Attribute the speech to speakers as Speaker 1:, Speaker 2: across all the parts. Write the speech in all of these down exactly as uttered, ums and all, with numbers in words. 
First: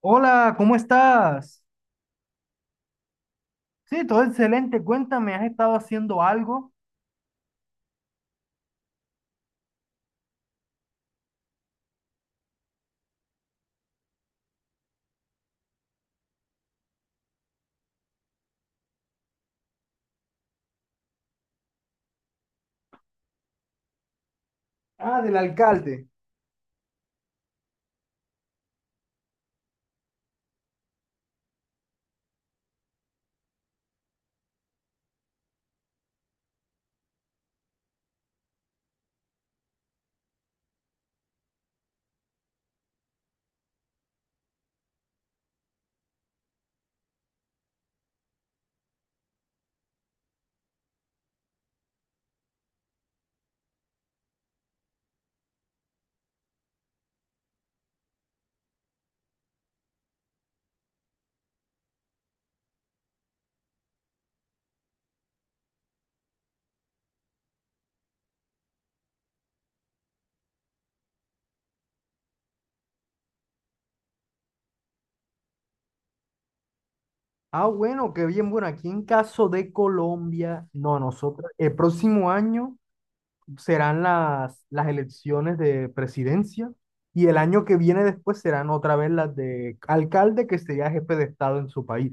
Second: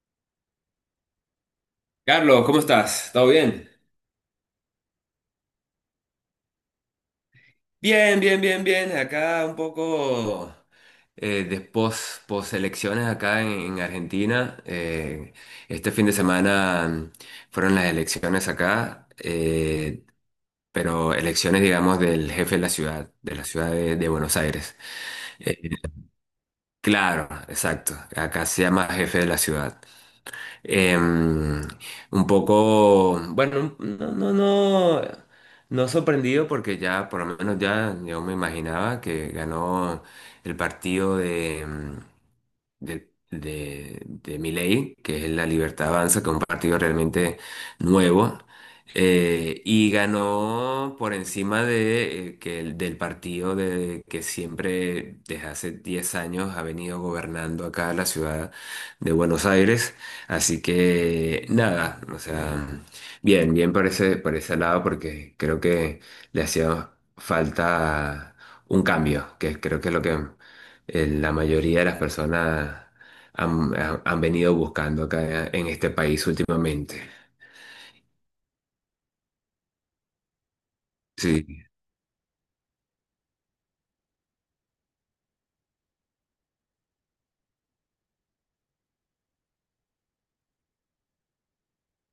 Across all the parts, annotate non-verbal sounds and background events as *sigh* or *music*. Speaker 1: Hola, ¿cómo estás?
Speaker 2: Carlos, ¿cómo estás? ¿Todo bien?
Speaker 1: Sí, todo excelente. Cuéntame, ¿has estado haciendo algo?
Speaker 2: Bien, bien, bien, bien. Acá un poco eh, de pos, elecciones acá en, en Argentina. Eh, este fin de semana mm, fueron las elecciones acá, eh, pero elecciones, digamos, del jefe de la ciudad, de la ciudad de, de Buenos Aires.
Speaker 1: Ah, del
Speaker 2: Eh,
Speaker 1: alcalde.
Speaker 2: claro, exacto. Acá se llama jefe de la ciudad. Eh, un poco, bueno, no, no, no, no sorprendido porque ya, por lo menos ya, yo me imaginaba que ganó el partido de... em, de, de, de Milei, que es la Libertad Avanza, que es un partido realmente nuevo, eh, y ganó por encima de, eh, que el- del partido de, que siempre desde hace diez años ha venido gobernando acá la ciudad de Buenos Aires. Así que nada, o sea, bien, bien por ese, por ese lado, porque creo que le hacía falta un cambio, que creo que es lo que eh, la mayoría de las personas han, han- han venido buscando acá en este país últimamente.
Speaker 1: Ah, bueno, qué bien. Bueno, aquí en caso de Colombia, no,
Speaker 2: Sí.
Speaker 1: nosotros, el próximo año serán las, las elecciones de presidencia y el año que viene después serán otra vez las de alcalde, que sería jefe de Estado en su país.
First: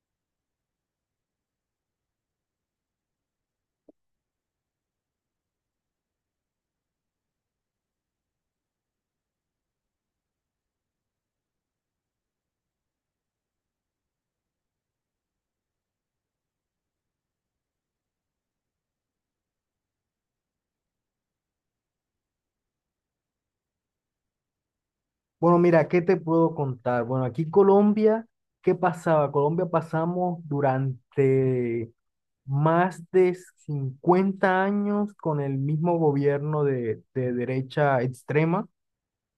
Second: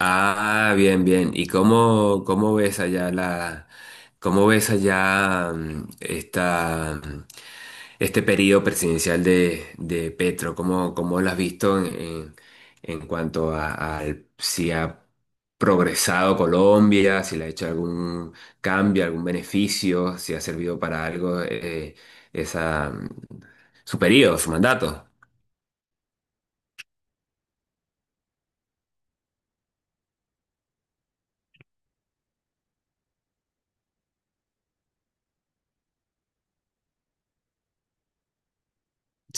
Speaker 2: Ah, bien, bien. ¿Y cómo, cómo ves allá la, cómo ves allá mm, esta, mm, este periodo presidencial de, de Petro? ¿Cómo, cómo lo has visto en, en- en cuanto a, al- si ha progresado Colombia, si le ha hecho algún cambio, algún beneficio, si ha servido para algo eh, esa, mm, su periodo, su mandato?
Speaker 1: Bueno, mira, ¿qué te puedo contar? Bueno, aquí Colombia, ¿qué pasaba? Colombia pasamos durante más de cincuenta años con el mismo gobierno de, de derecha extrema.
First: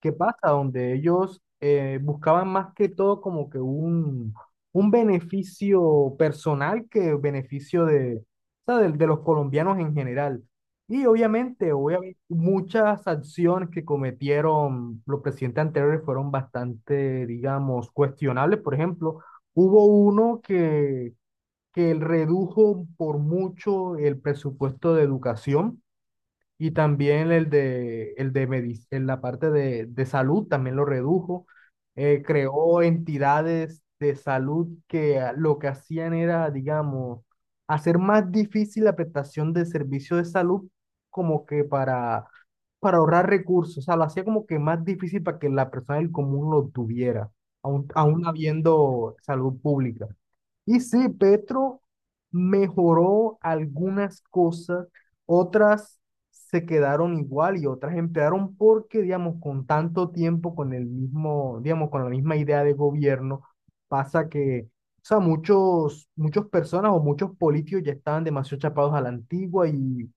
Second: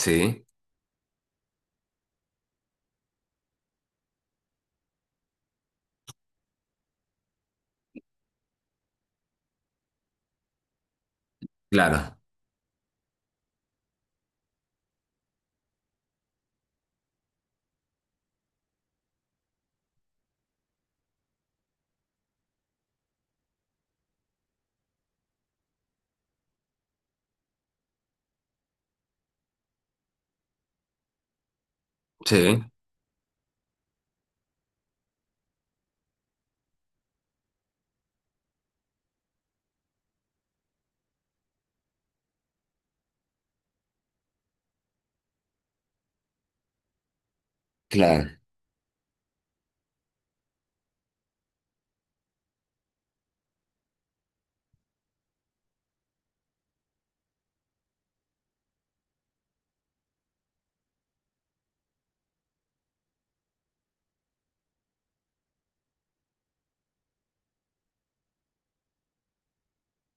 Speaker 1: ¿Qué pasa? Donde ellos eh, buscaban más que todo como que un, un beneficio personal que beneficio de, o sea, de, de los colombianos en general. Y obviamente,
Speaker 2: claro.
Speaker 1: obviamente, muchas acciones que cometieron los presidentes anteriores fueron bastante, digamos, cuestionables. Por ejemplo, hubo uno que que él redujo por mucho el presupuesto de educación y también el de, el de medic- en la parte de, de salud también lo redujo. Eh,
Speaker 2: Sí,
Speaker 1: creó entidades de salud que a- lo que hacían era, digamos, hacer más difícil la prestación de servicios de salud como que para, para ahorrar recursos. O sea, lo hacía como que más difícil para que la persona del común lo tuviera, aún, aún
Speaker 2: claro.
Speaker 1: habiendo salud pública. Y sí, Petro mejoró algunas cosas, otras se quedaron igual y otras empeoraron porque, digamos, con tanto tiempo, con el mismo, digamos, con la misma idea de gobierno, pasa que, o sea, muchos, muchas personas o muchos políticos ya estaban demasiado chapados a la antigua y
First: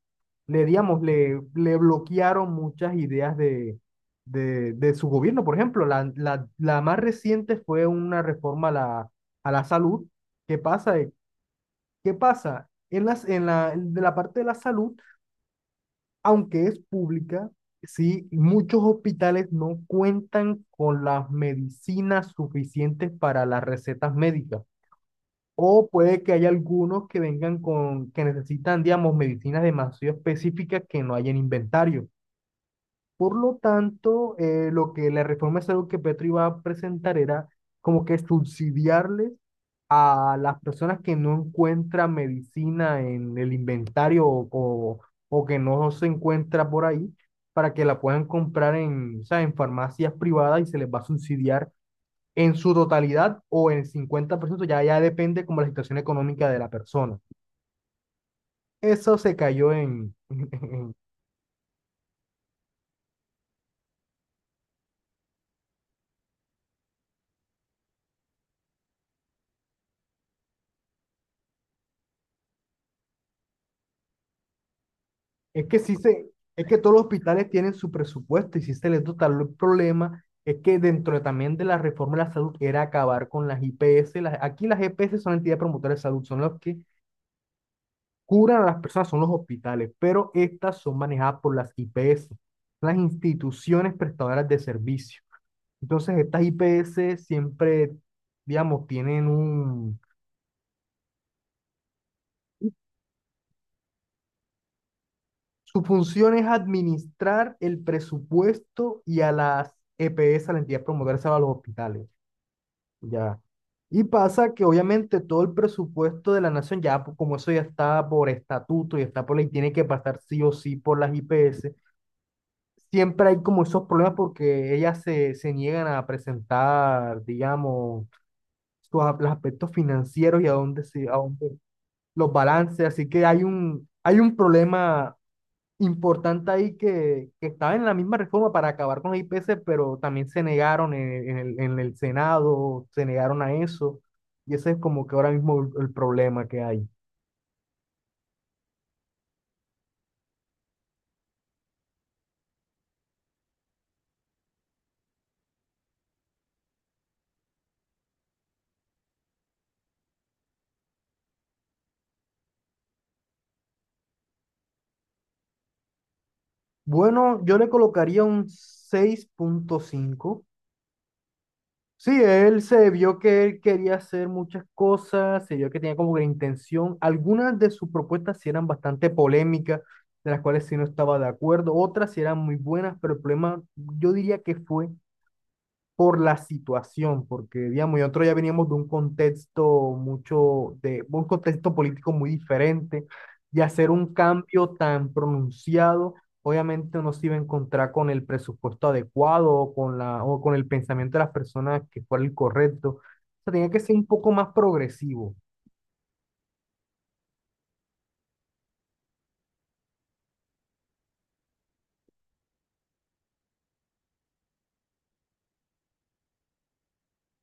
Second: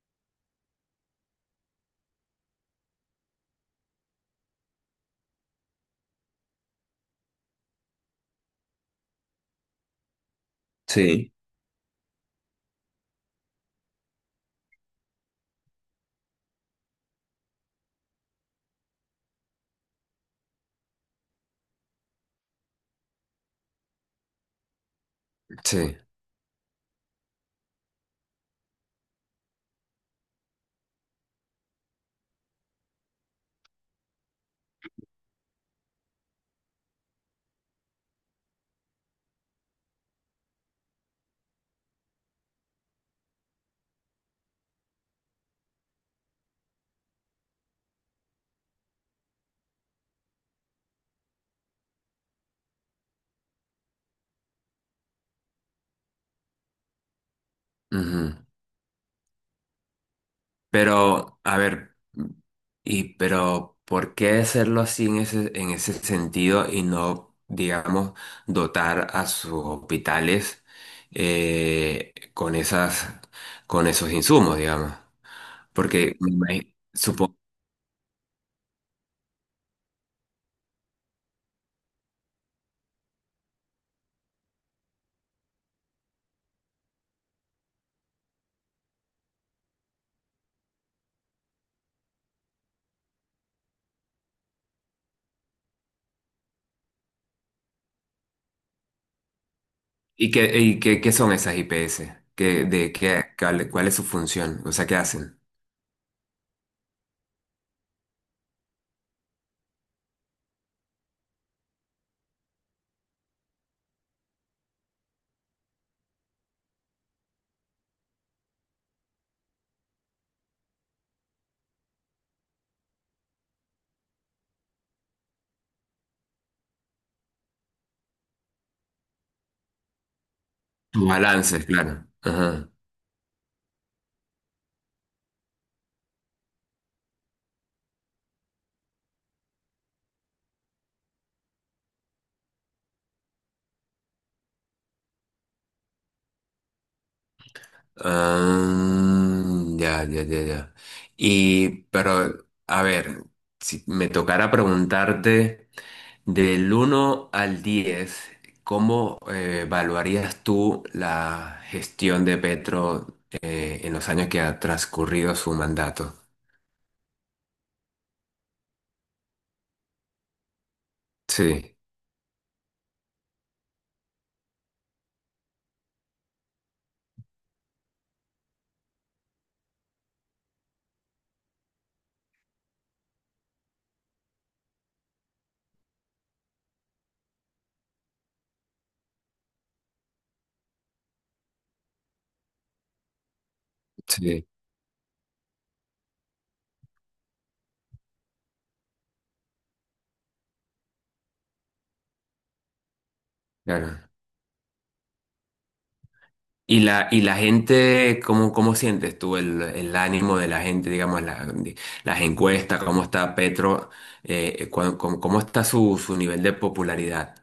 Speaker 1: le, digamos, le, le bloquearon muchas ideas de, de, de su gobierno. Por ejemplo, la, la, la más reciente fue una reforma a la, a la salud. ¿Qué pasa?
Speaker 2: Sí.
Speaker 1: ¿Qué pasa? En las, en la, De la parte de la salud, aunque es pública, sí, muchos hospitales no cuentan con las medicinas suficientes para las recetas médicas. O
Speaker 2: Sí.
Speaker 1: puede que haya algunos que vengan con, que necesitan, digamos, medicinas demasiado específicas que no hay en inventario. Por lo tanto, eh, lo que la reforma es algo que Petro iba a presentar era como que subsidiarles a las personas que no encuentran medicina en el inventario o, o, o que no se encuentra por ahí, para que la puedan comprar en, o sea, en farmacias privadas y se les va a subsidiar en su totalidad o en el cincuenta por ciento ya, ya depende como la situación económica de la persona.
Speaker 2: Ujú.
Speaker 1: Eso se cayó en, *laughs*
Speaker 2: Pero, a ver, y pero ¿por qué hacerlo así en ese, en ese sentido y no, digamos, dotar a sus hospitales eh, con esas, con esos insumos, digamos?
Speaker 1: Es que sí
Speaker 2: Porque
Speaker 1: se,
Speaker 2: me
Speaker 1: es
Speaker 2: imagi-
Speaker 1: que todos los
Speaker 2: supo-
Speaker 1: hospitales tienen su presupuesto y sí se les dota. El problema es que dentro de- también de la reforma de la salud era acabar con las I P S. Las- aquí las E P S son entidades promotoras de salud, son los que curan a las personas, son los hospitales, pero estas son manejadas por las I P S, las instituciones prestadoras de servicio. Entonces, estas I P S siempre, digamos, tienen un,
Speaker 2: ¿y qué, y qué, qué son esas I P S? ¿Qué, de qué, cuál, cuál es su función? O sea, ¿qué hacen?
Speaker 1: su función es administrar el presupuesto y a las E P S, a la entidad promotora de salud, a los hospitales. Ya. Y pasa que obviamente todo el presupuesto de la nación, ya po- como eso ya está por estatuto y está por ley, tiene que pasar sí o sí por las I P S. Siempre hay como esos problemas porque ellas se, se niegan a presentar, digamos, sus, a- los aspectos financieros y a dónde
Speaker 2: Sus
Speaker 1: se, a dónde
Speaker 2: balances, claro.
Speaker 1: los
Speaker 2: Ajá.
Speaker 1: balances. Así que hay un, hay un problema importante ahí que, que estaba en la misma reforma para acabar con la I P C, pero también se negaron en, en el, en el Senado, se negaron a eso, y ese es como que ahora mismo el, el problema que hay.
Speaker 2: Ah, ya, ya, ya, ya. Y, pero, a ver, si me tocara preguntarte del uno al diez, ¿cómo eh, evaluarías tú la gestión de Petro eh, en los años que ha transcurrido su mandato?
Speaker 1: Bueno, yo le colocaría un seis punto cinco.
Speaker 2: Sí,
Speaker 1: Sí, él se vio que él quería hacer muchas cosas, se vio que tenía como que intención. Algunas de sus propuestas sí eran bastante polémicas, de las cuales sí no estaba de acuerdo, otras sí eran muy buenas, pero el problema yo diría que fue por la situación, porque digamos, nosotros ya veníamos de un contexto mucho, de un contexto político muy diferente, y hacer un
Speaker 2: sí,
Speaker 1: cambio tan pronunciado, obviamente no se iba a encontrar con el presupuesto adecuado o con la, o con el pensamiento de las personas que fuera el correcto. O sea, tenía que ser un
Speaker 2: claro.
Speaker 1: poco más progresivo.
Speaker 2: Y la, y la gente, ¿cómo, cómo sientes tú el, el ánimo de la gente, digamos, la- las encuestas, cómo está Petro, eh, cu- cómo, cómo está su, su nivel de popularidad?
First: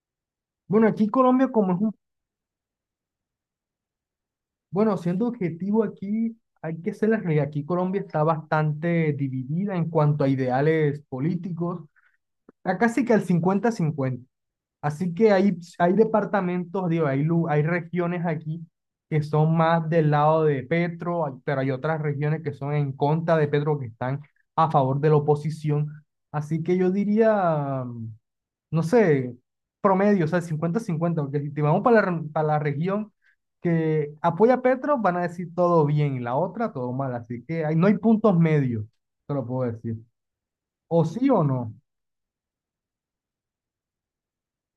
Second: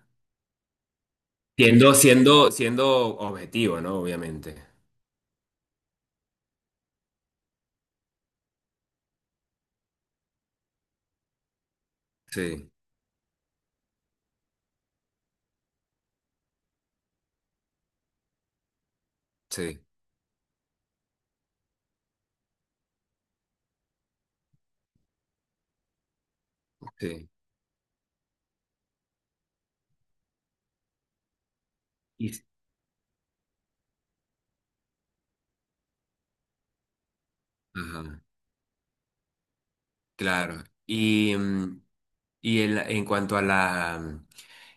Speaker 1: Bueno, aquí Colombia, como es un,
Speaker 2: Siendo, siendo, siendo objetivo, ¿no? Obviamente.
Speaker 1: bueno, siendo objetivo aquí, hay que ser la realidad. Aquí Colombia está bastante dividida en cuanto a ideales políticos,
Speaker 2: Sí,
Speaker 1: acá sí que al cincuenta-cincuenta. Así que hay, hay departamentos, digo, hay, lu- hay regiones aquí que son
Speaker 2: sí,
Speaker 1: más del lado de Petro, hay- pero hay otras regiones que son en contra de Petro, que están a favor de la oposición. Así que yo
Speaker 2: sí.
Speaker 1: diría, no sé, promedio, o sea, cincuenta-cincuenta, porque si te vamos para la, re-
Speaker 2: Y-
Speaker 1: para la región que apoya a Petro, van a decir todo bien, y la otra todo mal. Así que hay- no hay
Speaker 2: Ajá,
Speaker 1: puntos medios, te lo puedo decir.
Speaker 2: claro.
Speaker 1: O sí
Speaker 2: Y,
Speaker 1: o no.
Speaker 2: mm, Y el- en cuanto a la, mm,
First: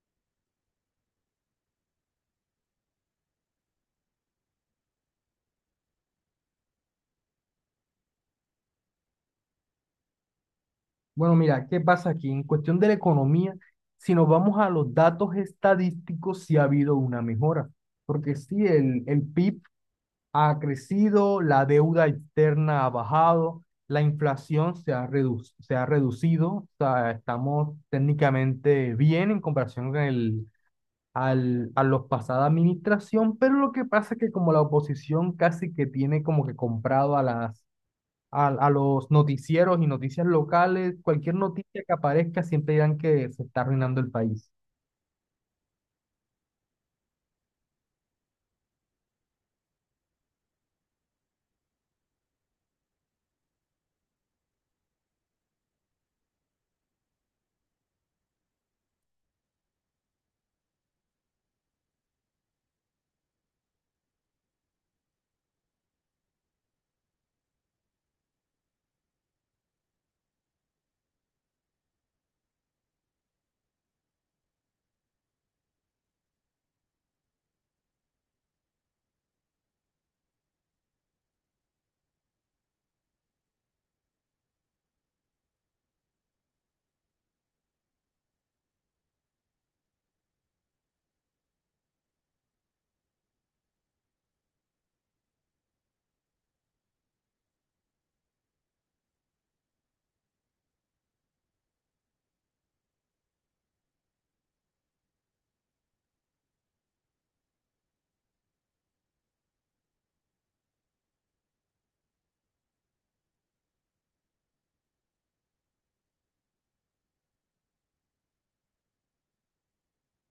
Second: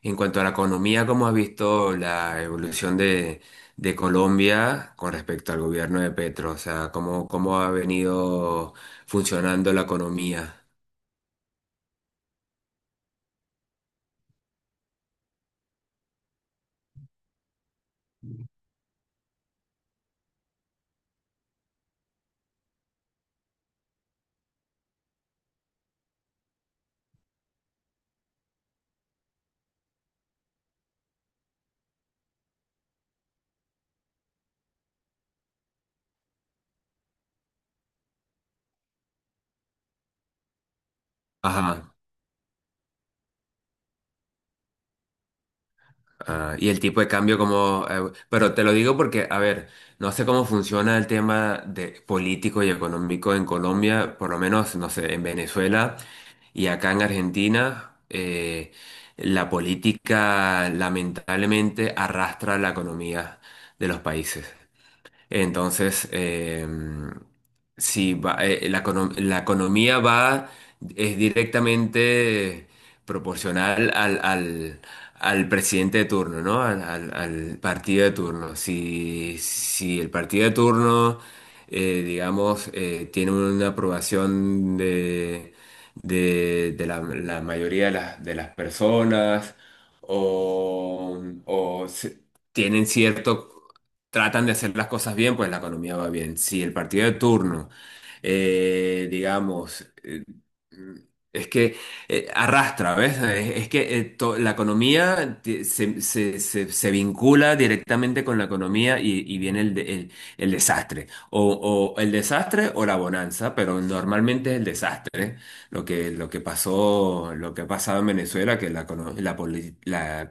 Speaker 2: en cuanto a la economía, ¿cómo has visto la evolución de, de Colombia con respecto al gobierno de Petro? O sea, ¿cómo, cómo ha venido funcionando la economía?
Speaker 1: Bueno, mira, ¿qué pasa aquí? En cuestión de la economía, si nos vamos a los datos estadísticos, sí ha habido una mejora, porque sí, el, el P I B ha crecido, la deuda externa ha bajado, la inflación se ha redu- se ha reducido, o sea, estamos técnicamente bien en comparación con el, al, a los pasada administración, pero lo que pasa es que como la oposición casi que tiene como que comprado a las a, a los noticieros y noticias locales, cualquier noticia que
Speaker 2: Ajá.
Speaker 1: aparezca siempre dirán que se está arruinando el país.
Speaker 2: Ah, y el tipo de cambio como... eh, pero te lo digo porque, a ver, no sé cómo funciona el tema de político y económico en Colombia, por lo menos, no sé, en Venezuela y acá en Argentina, eh, la política lamentablemente arrastra la economía de los países. Entonces, eh, sí, va- eh, la, econo- la economía va, es directamente proporcional al, al, al presidente de turno, ¿no? Al, al- al partido de turno. Si, si el partido de turno, eh, digamos, eh, tiene una aprobación de, de, de la, la mayoría de las, de las personas o, o se- tienen cierto tratan de hacer las cosas bien, pues la economía va bien. Si el partido de turno, eh, digamos, eh, es que eh, arrastra, ¿ves? Es, es que eh, to- la economía ti- se, se- se- se vincula directamente con la economía y, y viene el, de- el- el desastre. O, o el desastre o la bonanza, pero normalmente es el desastre. ¿Eh? Lo que, lo que pasó, lo que ha pasado en Venezuela, que la, econo- la, poli- la,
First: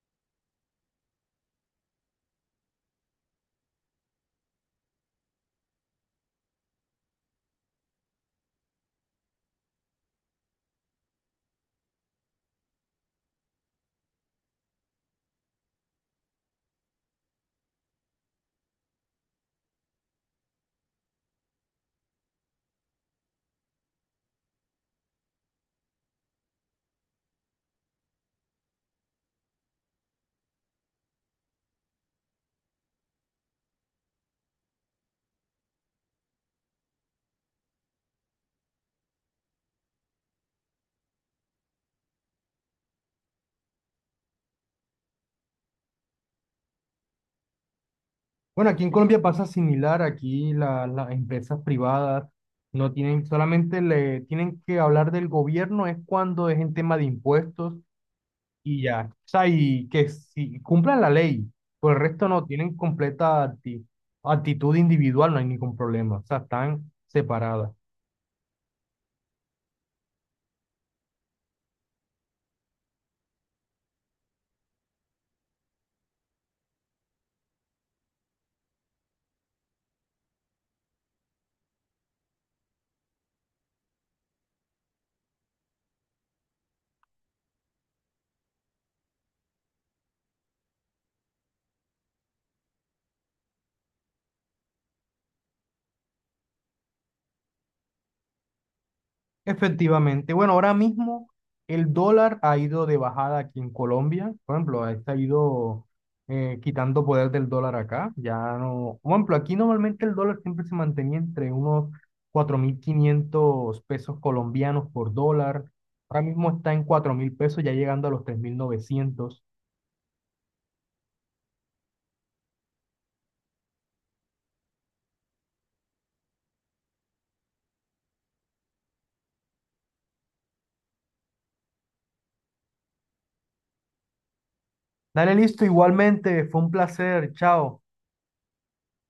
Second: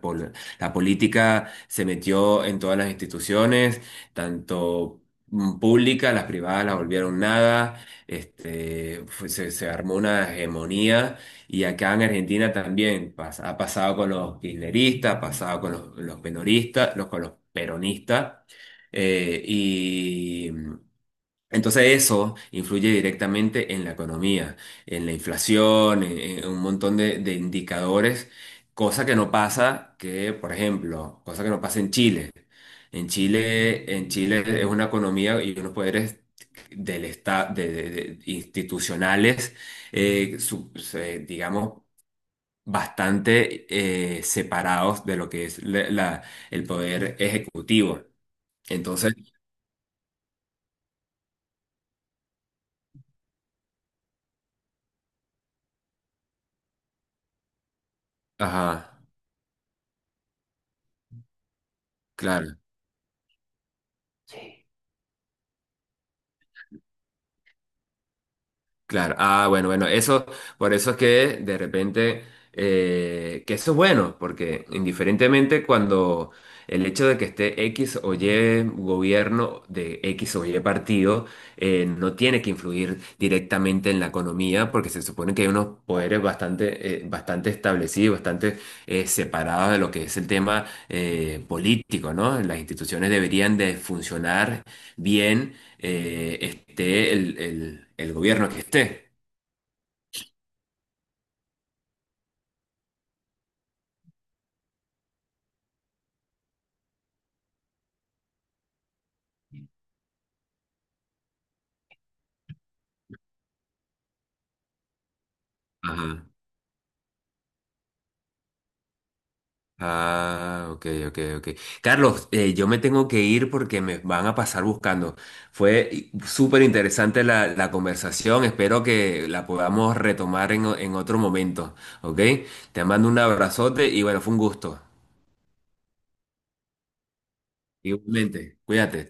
Speaker 2: la política se metió en todas las instituciones, tanto mm, públicas, las privadas las volvieron nada, este, fue- se, se armó una hegemonía y acá en Argentina también pas- ha pasado con los kirchneristas, ha pasado con los, los penoristas, los, con los peronistas. eh, entonces eso influye directamente en la economía, en la inflación, en, en un montón de, de indicadores, cosa que no pasa que, por ejemplo, cosa que no pasa en Chile. En Chile, en Chile es una economía y unos poderes del esta- de, de- de- institucionales, eh, su- se- digamos, bastante eh, separados de lo que es la- la- el poder ejecutivo.
Speaker 1: Bueno, aquí en
Speaker 2: Entonces,
Speaker 1: Colombia pasa similar, aquí la- las empresas privadas no tienen, solamente le tienen que hablar del gobierno, es cuando es en tema de impuestos y
Speaker 2: ajá,
Speaker 1: ya. O sea, y que si cumplan la ley, por el resto no,
Speaker 2: claro.
Speaker 1: tienen completa acti- actitud individual, no hay ningún problema, o sea, están separadas.
Speaker 2: Claro, ah, bueno, bueno, eso, por eso es que de repente, eh, que eso es bueno, porque indiferentemente cuando el hecho de que esté X o Y gobierno de X o Y partido, eh, no tiene que influir directamente en la economía, porque se supone que hay unos poderes bastante, eh, bastante establecidos, bastante eh, separados de lo que es el tema eh, político, ¿no? Las instituciones deberían de funcionar bien eh, esté el, el- el gobierno que esté.
Speaker 1: Efectivamente. Bueno, ahora mismo el dólar ha ido de bajada aquí en Colombia. Por ejemplo, este ha ido eh, quitando poder del dólar acá. Ya no. Por ejemplo, aquí normalmente el dólar siempre se mantenía entre unos cuatro mil quinientos pesos colombianos por dólar. Ahora
Speaker 2: Ajá.
Speaker 1: mismo está en cuatro mil pesos, ya llegando a los tres mil novecientos.
Speaker 2: Ah, ok, ok, ok. Carlos, eh, yo me tengo que ir porque me van a pasar buscando. Fue súper interesante la, la conversación. Espero que la podamos retomar en, o- en otro momento. ¿Ok? Te mando un abrazote y bueno, fue un gusto.
Speaker 1: Dale listo, igualmente. Fue un placer. Chao.
Speaker 2: Igualmente, cuídate.